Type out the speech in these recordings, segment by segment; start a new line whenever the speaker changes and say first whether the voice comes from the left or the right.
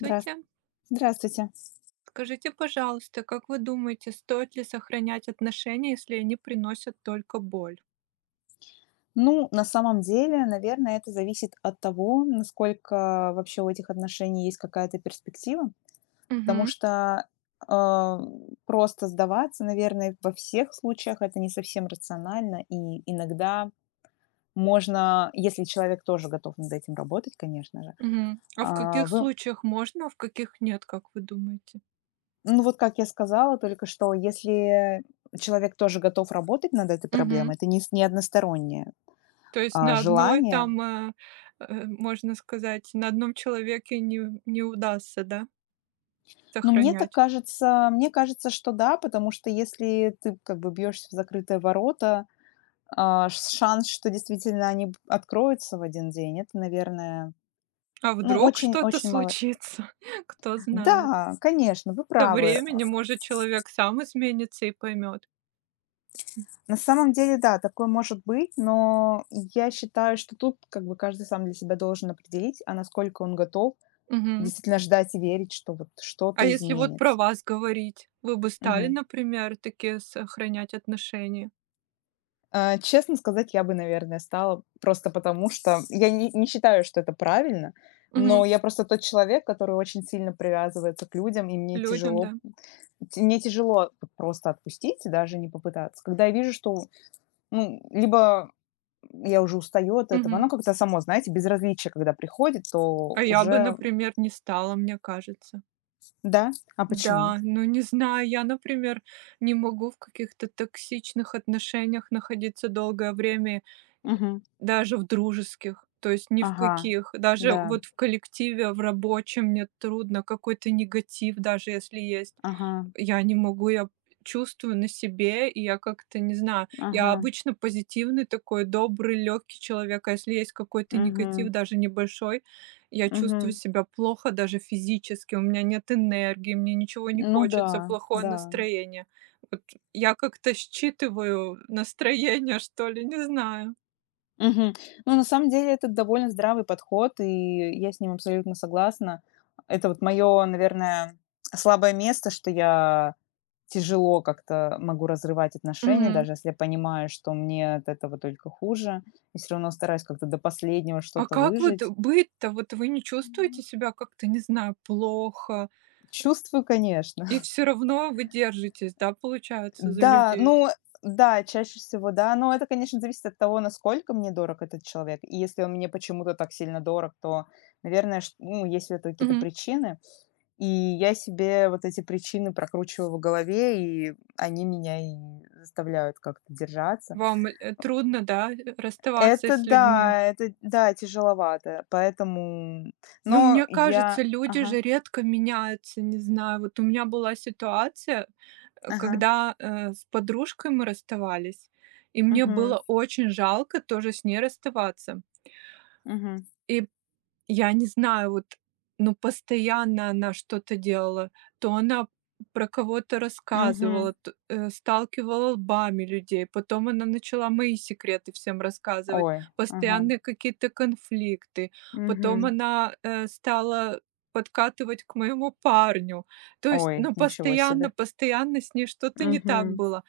left: Здравс Здравствуйте.
right: Скажите, пожалуйста, как вы думаете, стоит ли сохранять отношения, если они приносят только боль?
left: Ну, на самом деле, наверное, это зависит от того, насколько вообще у этих отношений есть какая-то перспектива, потому
right: Мгм.
left: что, а, просто сдаваться, наверное, во всех случаях это не совсем рационально, и иногда можно, если человек тоже готов над этим работать, конечно же,
right: Мгм. А в
left: а,
right: каких
left: вы
right: случаях можно, а в каких нет, как вы думаете?
left: ну, вот как я сказала только что, если человек тоже готов работать над этой
right: Мгм.
left: проблемой, это не одностороннее,
right: То есть на одной
left: желание.
right: там, можно сказать, на одном человеке не удастся, да,
left: Ну, мне так
right: сохранять.
left: кажется, мне кажется, что да, потому что если ты как бы бьешься в закрытые ворота, шанс, что действительно они откроются в один день, это, наверное,
right: А
left: ну,
right: вдруг что-то
left: очень-очень мало.
right: случится, кто знает.
left: Да, конечно, вы
right: Со
left: правы.
right: временем, может, человек сам изменится и поймет.
left: На самом деле, да, такое может быть, но я считаю, что тут как бы каждый сам для себя должен определить, а насколько он готов действительно ждать и верить, что вот
right: А
left: что-то
right: если вот про
left: изменится.
right: вас говорить, вы бы стали,
left: Мгм.
right: например, такие сохранять отношения.
left: Честно сказать, я бы, наверное, стала просто потому, что я не считаю, что это правильно,
right: Мгм.
left: но я просто тот человек, который очень сильно привязывается к людям, и мне
right: Людям,
left: тяжело,
right: да?
left: мне тяжело вот просто отпустить, даже не попытаться. Когда я вижу, что, ну, либо я уже устаю от этого,
right: Мгм.
left: оно как-то само, знаете, безразличие, когда приходит, то
right: А я бы,
left: уже,
right: например, не стала, мне кажется.
left: да, а почему?
right: Да, ну не знаю, я, например, не могу в каких-то токсичных отношениях находиться долгое время,
left: Мгм.
right: даже в дружеских, то есть ни в
left: Ага,
right: каких. Даже
left: да,
right: вот в коллективе, в рабочем мне трудно, какой-то негатив, даже если есть.
left: ага,
right: Я не могу, я чувствую на себе, и я как-то не знаю. Я
left: ага,
right: обычно позитивный такой, добрый, легкий человек, а если есть какой-то негатив,
left: угу,
right: даже небольшой, я чувствую
left: угу.
right: себя плохо даже физически, у меня нет энергии, мне ничего не
left: Ну
right: хочется,
left: да,
right: плохое
left: да.
right: настроение. Вот я как-то считываю настроение, что ли, не знаю.
left: Мгм. Ну, на самом деле, это довольно здравый подход, и я с ним абсолютно согласна. Это вот мое, наверное, слабое место, что я тяжело как-то могу разрывать отношения,
right: Мгм.
left: даже если я понимаю, что мне от этого только хуже, и все равно стараюсь как-то до последнего
right: А
left: что-то
right: как вот
left: выжить.
right: быть-то? Вот вы не чувствуете себя как-то, не знаю, плохо,
left: Чувствую, конечно.
right: и все равно вы держитесь, да, получается, за
left: Да,
right: людей?
left: ну, да, чаще всего, да. Но это, конечно, зависит от того, насколько мне дорог этот человек. И если он мне почему-то так сильно дорог, то, наверное, ну, есть в этом какие-то
right: Мгм.
left: причины. И я себе вот эти причины прокручиваю в голове, и они меня и заставляют как-то держаться.
right: Вам, трудно, да, расставаться с людьми?
left: Это да, тяжеловато, поэтому
right: Ну,
left: Но
right: мне кажется,
left: я
right: люди
left: Ага,
right: же редко меняются, не знаю. Вот у меня была ситуация,
left: ага,
right: когда, с подружкой мы расставались, и мне
left: угу,
right: было очень жалко тоже с ней расставаться.
left: угу,
right: И я не знаю, вот, ну, постоянно она что-то делала. То она про кого-то
left: угу.
right: рассказывала, сталкивала лбами людей. Потом она начала мои секреты всем рассказывать.
left: Ой, ага,
right: Постоянные какие-то конфликты. Потом
left: угу,
right: она, стала подкатывать к моему парню. То есть,
left: Ой,
right: ну,
left: ничего
right: постоянно
left: себе.
right: постоянно с ней что-то не так
left: Угу,
right: было.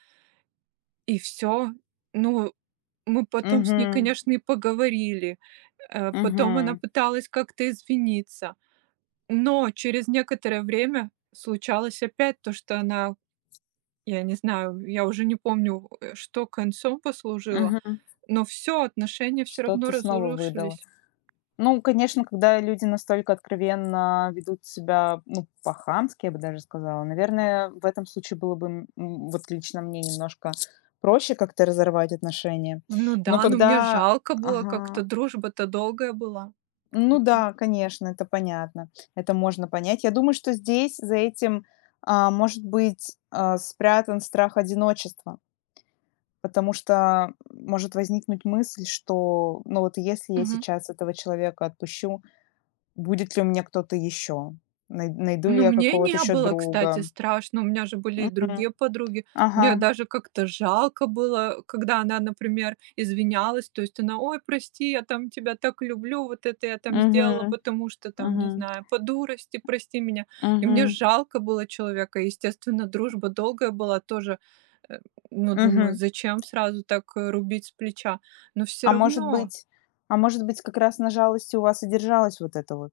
right: И все, ну, мы потом с ней,
left: угу,
right: конечно, и поговорили. Потом она
left: угу,
right: пыталась как-то извиниться. Но через некоторое время случалось опять то, что она, я не знаю, я уже не помню, что концом послужило,
left: угу.
right: но все отношения все равно
left: Что-то снова выдала.
right: разрушились.
left: Ну, конечно, когда люди настолько откровенно ведут себя, ну, по-хамски, я бы даже сказала, наверное, в этом случае было бы, вот лично мне немножко проще как-то разорвать отношения.
right: Ну да,
left: Но
right: ну мне
left: когда
right: жалко было как-то,
left: Ага.
right: дружба-то долгая была.
left: Ну да, конечно, это понятно. Это можно понять. Я думаю, что здесь за этим, может быть, спрятан страх одиночества, потому что может возникнуть мысль, что, ну вот если я
right: Мгм.
left: сейчас этого человека отпущу, будет ли у меня кто-то еще? Найду ли
right: Ну,
left: я
right: мне
left: какого-то
right: не
left: еще
right: было, кстати,
left: друга?
right: страшно. У меня же были и другие
left: Мгм.
right: подруги.
left: Ага.
right: Мне даже как-то жалко было, когда она, например, извинялась. То есть она: "Ой, прости, я там тебя так люблю, вот это я там
left: Мгм.
right: сделала, потому что там, не
left: Мгм.
right: знаю, по дурости, прости меня". И мне
left: Мгм.
right: жалко было человека. Естественно, дружба долгая была тоже. э, Ну, думаю,
left: Мгм.
right: зачем сразу так рубить с плеча? Но все
left: А может
right: равно
left: быть а может быть, как раз на жалости у вас и держалась вот это вот,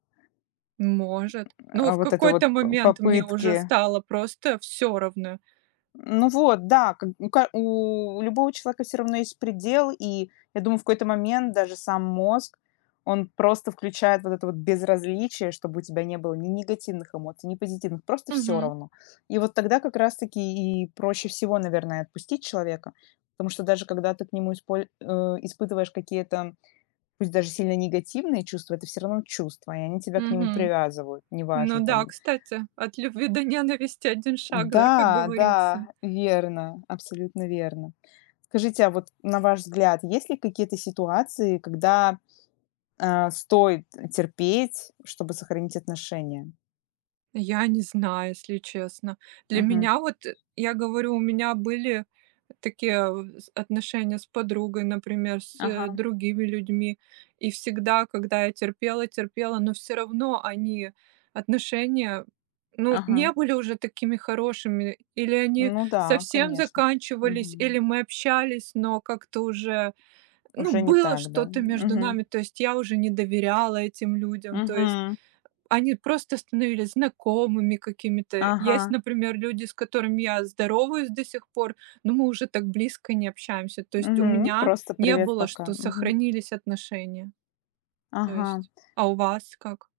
right: может. Но в
left: вот это вот
right: какой-то
left: п
right: момент мне уже
left: попытки
right: стало просто все равно.
left: Ну вот, да, как у любого человека все равно есть предел, и я думаю, в какой-то момент даже сам мозг, он просто включает вот это вот безразличие, чтобы у тебя не было ни негативных эмоций, ни позитивных, просто все
right: Мгм.
left: равно. И вот тогда как раз таки и проще всего, наверное, отпустить человека, потому что даже когда ты к нему испытываешь какие-то, пусть даже сильно негативные чувства, это все равно чувства, и они тебя к нему
right: Мгм.
left: привязывают,
right: Ну
left: неважно
right: да,
left: там.
right: кстати, от любви до ненависти один шаг, да, как
left: Да,
right: говорится.
left: да, верно, абсолютно верно. Скажите, а вот на ваш взгляд, есть ли какие-то ситуации, когда, стоит терпеть, чтобы сохранить отношения?
right: Я не знаю, если честно. Для
left: Мгм.
right: меня вот, я говорю, у меня были такие в с отношения с подругой, например, с,
left: Ага,
right: другими людьми. И всегда, когда я терпела, но все равно они, отношения, ну, не
left: ага.
right: были уже такими хорошими. Или они
left: Ну да,
right: совсем
left: конечно.
right: заканчивались, или
left: Мгм.
right: мы общались, но как-то уже, ну,
left: Уже не
right: было
left: так, да?
right: что-то между нами,
left: Мгм.
right: то есть я уже не доверяла этим людям, то есть
left: Мгм.
right: они просто становились знакомыми какими-то.
left: Ага.
right: Есть, например, люди, с которыми я здороваюсь до сих пор, но мы уже так близко не общаемся. То есть у
left: Мгм.
right: меня
left: Просто
right: не
left: привет,
right: было,
left: пока.
right: что
left: Мгм.
right: сохранились отношения. То
left: Ага.
right: есть, а у вас как?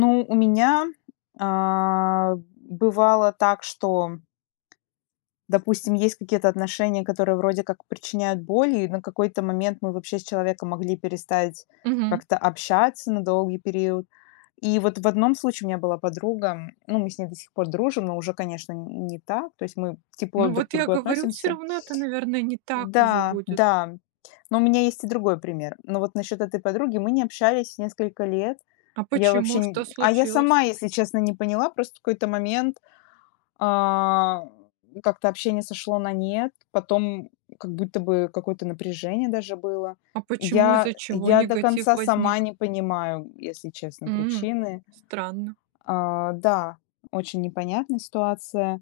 left: Ну, у меня, а, бывало так, что допустим, есть какие-то отношения, которые вроде как причиняют боль, и на какой-то момент мы вообще с человеком могли перестать
right: Мгм.
left: как-то общаться на долгий период. И вот в одном случае у меня была подруга, ну, мы с ней до сих пор дружим, но уже, конечно, не так, то есть мы тепло
right: Ну
left: друг к
right: вот я
left: другу
right: говорю, все
left: относимся.
right: равно это, наверное, не так уже
left: Да,
right: будет.
left: да, но у меня есть и другой пример. Но вот насчет этой подруги мы не общались несколько лет.
right: А
left: Я
right: почему?
left: вообще...
right: Что
left: А я
right: случилось?
left: сама, если честно, не поняла, просто в какой-то момент а, как-то общение сошло на нет, потом как будто бы какое-то напряжение даже было.
right: А почему, из-за чего
left: Я до
right: негатив
left: конца сама
right: возник?
left: не понимаю, если честно,
right: М,
left: причины.
right: странно.
left: А, да, очень непонятная ситуация.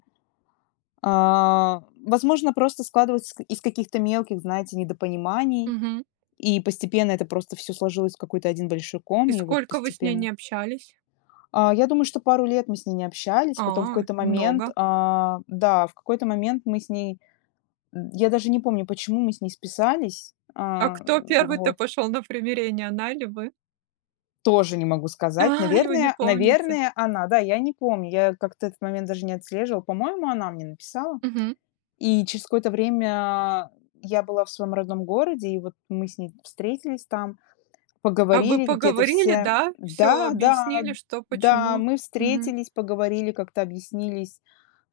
left: Возможно, просто складывалось ск из каких-то мелких, знаете, недопониманий,
right: Мгм.
left: и постепенно это просто все сложилось в какой-то один большой
right: И
left: ком, и вот
right: сколько вы с ней
left: постепенно.
right: не общались?
left: Я думаю, что пару лет мы с ней не общались,
right: А,
left: потом в какой-то момент,
right: много.
left: да, в какой-то момент мы с ней я даже не помню, почему мы с ней списались.
right: А кто первый-то
left: Вот.
right: пошел на примирение, она или вы?
left: Тоже не могу сказать.
right: А, и вы не помните.
left: Наверное, она. Да, я не помню. Я как-то этот момент даже не отслеживала. По-моему, она мне написала.
right: Мгм.
left: И через какое-то время я была в своем родном городе, и вот мы с ней встретились там,
right: А вы
left: поговорили какие-то
right: поговорили,
left: все
right: да? Все
left: Да, да,
right: объяснили, что,
left: да,
right: почему?
left: мы
right: Мгм.
left: встретились, поговорили, как-то объяснились,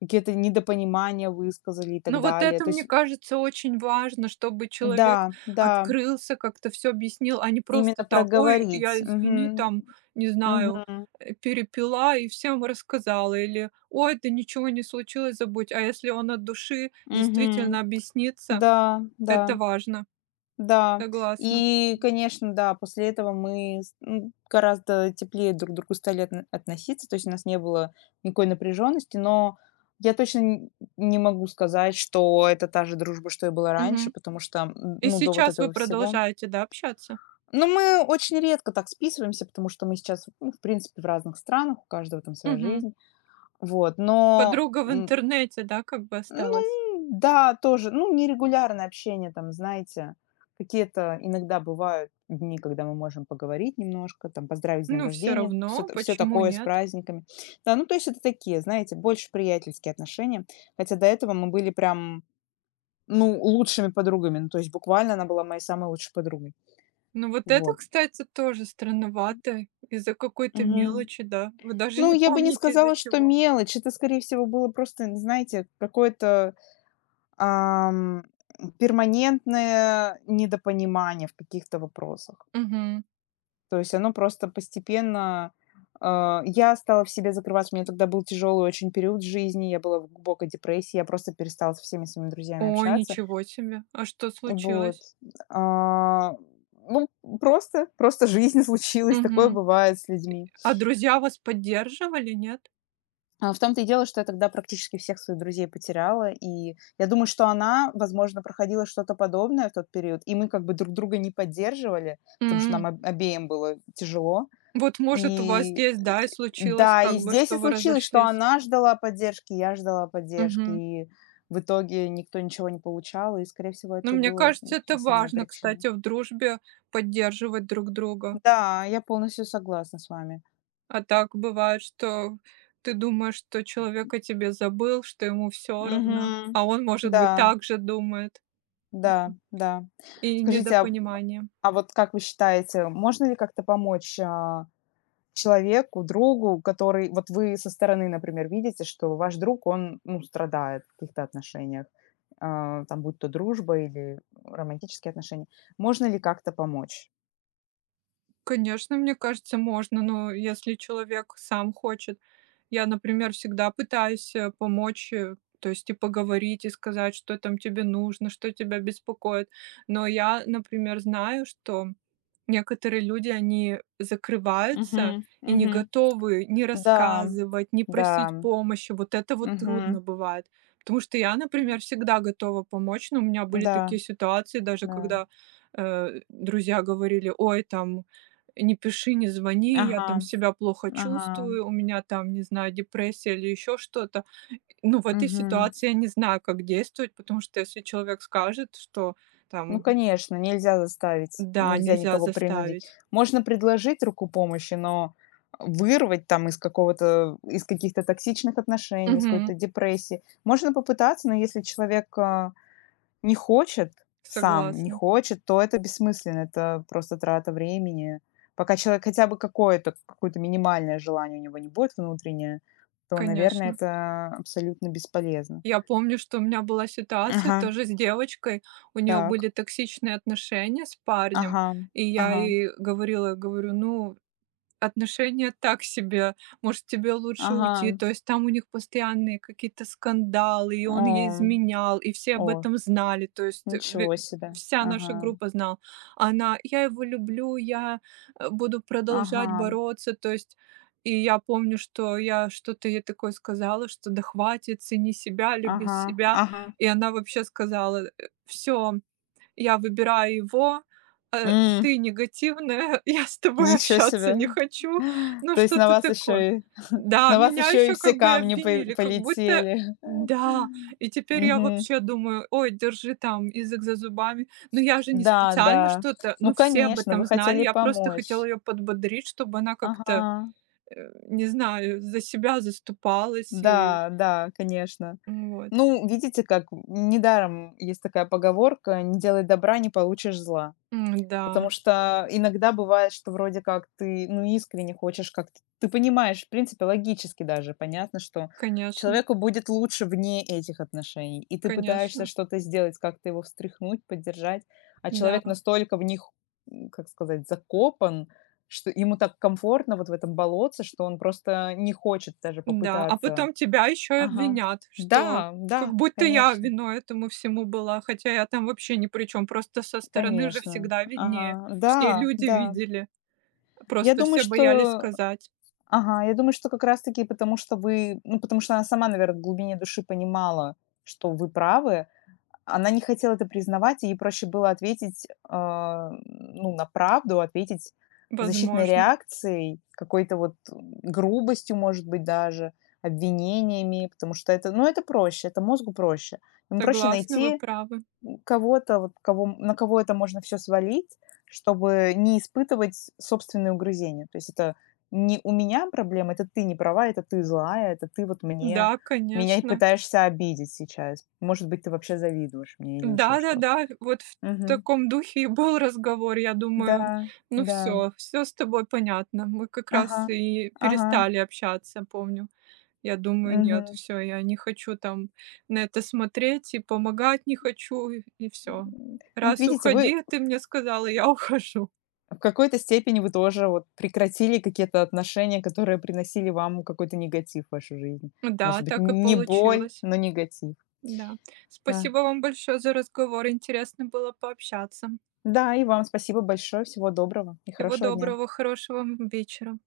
left: какие-то недопонимания высказали и так
right: Ну, вот
left: далее.
right: это,
left: То
right: мне
left: есть
right: кажется, очень важно, чтобы человек
left: да, да.
right: открылся, как-то все объяснил, а не просто
left: Именно
right: так: "Ой,
left: проговорить.
right: я, извини,
left: Мгм.
right: там, не знаю,
left: Мгм.
right: перепила и всем рассказала", или: "Ой, да ничего не случилось, забудь". А если он от души действительно
left: Мгм.
right: объяснится.
left: Да, да,
right: Это важно,
left: да.
right: согласна.
left: И, конечно, да, после этого мы гораздо теплее друг к другу стали относиться, то есть у нас не было никакой напряженности, но я точно н не могу сказать, что это та же дружба, что и была раньше,
right: Мгм.
left: потому что,
right: И
left: ну, до вот
right: сейчас вы
left: этого всего.
right: продолжаете, да, общаться?
left: Но мы очень редко так списываемся, потому что мы сейчас, ну, в принципе, в разных странах, у каждого там своя
right: Мгм.
left: жизнь. Вот, но,
right: Подруга в
left: м,
right: интернете, да, как бы осталась?
left: ну да, тоже. Ну, нерегулярное общение там, знаете, какие-то иногда бывают дни, когда мы можем поговорить немножко, там, поздравить с днем
right: Ну, все
left: рождения, все,
right: равно,
left: все
right: почему
left: такое с
right: нет?
left: праздниками. Да, ну, то есть это такие, знаете, больше приятельские отношения. Хотя до этого мы были прям, ну, лучшими подругами. Ну, то есть буквально она была моей самой лучшей подругой.
right: Ну, вот это,
left: Вот.
right: кстати, тоже странновато из-за какой-то
left: Мгм.
right: мелочи, да. Вы даже
left: Ну,
right: не
left: я бы не
right: помните, из-за
left: сказала, что
right: чего.
left: мелочь. Это, скорее всего, было просто, знаете, какое-то Ам, перманентное недопонимание в каких-то вопросах.
right: Мгм.
left: То есть оно просто постепенно я стала в себе закрываться. У меня тогда был тяжелый очень период в жизни, я была в глубокой депрессии, я просто перестала со всеми своими друзьями
right: Ой,
left: общаться.
right: ничего себе. А что
left: Вот.
right: случилось?
left: А, ну, просто жизнь случилась, такое
right: Мгм.
left: бывает с людьми.
right: А друзья вас поддерживали, нет?
left: В том-то и дело, что я тогда практически всех своих друзей потеряла, и я думаю, что она, возможно, проходила что-то подобное в тот период, и мы как бы друг друга не поддерживали, потому что нам
right: М.
left: об обеим было тяжело.
right: Вот, может, у вас
left: И,
right: здесь,
left: э,
right: да, и случилось,
left: да, и
right: как бы,
left: здесь
right: что
left: и
right: вы
left: случилось, что
right: разошлись.
left: она ждала поддержки, я ждала поддержки,
right: Мгм.
left: и в итоге никто ничего не получал, и, скорее всего,
right: Ну,
left: это и
right: мне
left: было,
right: кажется, это
left: основная
right: важно,
left: причина.
right: кстати, в дружбе поддерживать друг друга.
left: Да, я полностью согласна с вами.
right: А так бывает, что ты думаешь, что человек о тебе забыл, что ему все равно,
left: Мгм.
right: а он, может
left: Да,
right: быть, так же думает. Д
left: да, да.
right: И
left: Скажите, а
right: недопонимание.
left: А вот как вы считаете, можно ли как-то помочь, человеку, другу, который вот вы со стороны, например, видите, что ваш друг, он, ну, страдает в каких-то отношениях, там, будь то дружба или романтические отношения. Можно ли как-то помочь?
right: Конечно, мне кажется, можно, но если человек сам хочет. Я, например, всегда пытаюсь помочь, то есть и поговорить, и сказать, что там тебе нужно, что тебя беспокоит. Но я, например, знаю, что некоторые люди, они закрываются
left: Мгм,
right: и не
left: мгм.
right: готовы ни
left: Да,
right: рассказывать, ни
left: да,
right: просить помощи. Вот это вот
left: мгм.
right: трудно бывает. Потому что я, например, всегда готова помочь, но у меня были
left: Да,
right: такие ситуации, даже
left: да.
right: когда друзья говорили: "Ой, там, не пиши, не звони, я
left: Ага,
right: там себя плохо
left: ага,
right: чувствую, у меня там, не знаю, депрессия или еще что-то". Ну, в этой
left: мгм.
right: ситуации я не знаю, как действовать, потому что если человек скажет, что
left: Ну,
right: там,
left: конечно, нельзя заставить,
right: да,
left: нельзя
right: нельзя
left: никого принудить.
right: заставить.
left: Можно предложить руку помощи, но вырвать там из каких-то токсичных отношений, из
right: Мгм.
left: какой-то депрессии. Можно попытаться, но если человек не хочет сам, не
right: Согласна,
left: хочет, то это бессмысленно, это просто трата времени. Пока человек хотя бы какое-то, какое-то минимальное желание у него не будет внутреннее, то, наверное,
right: конечно.
left: это абсолютно бесполезно.
right: Я помню, что у меня была ситуация
left: Ага,
right: тоже с девочкой, у нее
left: так,
right: были токсичные отношения с парнем,
left: ага,
right: и я
left: ага,
right: ей говорила, говорю, ну, отношения так себе. Может, тебе лучше уйти.
left: ага.
right: То есть там у них постоянные какие-то скандалы, и он ей
left: О,
right: изменял, и все об
left: о,
right: этом знали. То есть
left: ничего себе.
right: вся наша
left: Ага,
right: группа знала. А она: "Я его люблю, я буду продолжать
left: ага,
right: бороться". То есть и я помню, что я что-то ей такое сказала, что да хватит, цени себя, люби
left: ага,
right: себя.
left: ага.
right: И она вообще сказала: "Все, я выбираю его, э,
left: М,
right: ты негативная, я с тобой
left: ничего
right: общаться
left: себе.
right: не хочу". Ну,
left: То есть на
right: что-то
left: вас
right: такое.
left: еще и
right: Да,
left: на вас
right: меня
left: еще и
right: еще
left: все
right: как бы и
left: камни по
right: обвинили, как будто
left: полетели.
right: да, и теперь я
left: Мгм.
right: вообще думаю: "Ой, держи там язык за зубами". Но я же не
left: Да,
right: специально
left: да.
right: что-то,
left: Ну,
right: ну, все об
left: конечно,
right: этом
left: вы
right: знали.
left: хотели
right: Я просто хотела
left: помочь.
right: ее подбодрить, чтобы она как-то,
left: Ага.
right: э, не знаю, за себя заступалась и,
left: Да, да, конечно.
right: вот.
left: Ну, видите, как недаром есть такая поговорка: "Не делай добра, не получишь зла".
right: М,
left: Потому
right: да,
left: что иногда бывает, что вроде как ты, ну, искренне хочешь как-то. Ты понимаешь, в принципе, логически даже понятно, что
right: конечно,
left: человеку будет лучше вне этих отношений. И ты пытаешься
right: конечно,
left: что-то сделать, как-то его встряхнуть, поддержать, а
right: да.
left: человек настолько в них, как сказать, закопан, что ему так комфортно вот в этом болотце, что он просто не хочет даже
right: Да, а
left: попытаться.
right: потом тебя еще и
left: Ага.
right: обвинят, что
left: Да,
right: как
left: да,
right: будто я виной этому всему была, хотя я там вообще ни при чем, просто со стороны же
left: конечно.
right: всегда виднее.
left: Ага,
right: Все
left: да,
right: люди
left: да.
right: видели,
left: Я
right: просто
left: думаю,
right: все боялись
left: что
right: сказать.
left: Ага, я думаю, что как раз-таки потому, что вы ну, потому что она сама, наверное в глубине души понимала, что вы правы. Она не хотела это признавать, и ей проще было ответить, ну, на правду, ответить защитной
right: Возможно.
left: реакцией, какой-то вот грубостью, может быть, даже, обвинениями, потому что это, ну, это проще, это мозгу проще. Ему проще
right: Согласна, вы
left: найти
right: правы.
left: кого-то, на кого это можно все свалить, чтобы не испытывать собственные угрызения. То есть это не у меня проблема, это ты не права, это ты злая, это ты вот мне
right: Да,
left: меня и
right: конечно.
left: пытаешься обидеть сейчас. Может быть, ты вообще завидуешь мне или еще что-то.
right: Да-да-да, вот в
left: Мгм.
right: таком духе и был разговор. Я думаю,
left: Да,
right: ну
left: да.
right: все, все с тобой понятно. Мы как
left: Ага,
right: раз и
left: ага.
right: перестали общаться, помню. Я думаю, нет,
left: Мгм.
right: все, я не хочу там на это смотреть и помогать не хочу, и всё.
left: М, Вот
right: Раз
left: видите, вы,
right: уходи, ты мне сказала, я ухожу.
left: В какой-то степени вы тоже вот прекратили какие-то отношения, которые приносили вам какой-то негатив в вашу жизнь.
right: Да,
left: Может быть,
right: так и
left: не боль,
right: получилось.
left: но негатив.
right: Да.
left: Да.
right: Спасибо вам большое за разговор. Интересно было пообщаться.
left: Да, и вам спасибо большое. Всего доброго и
right: Всего
left: хорошего дня.
right: доброго, хорошего вам вечера.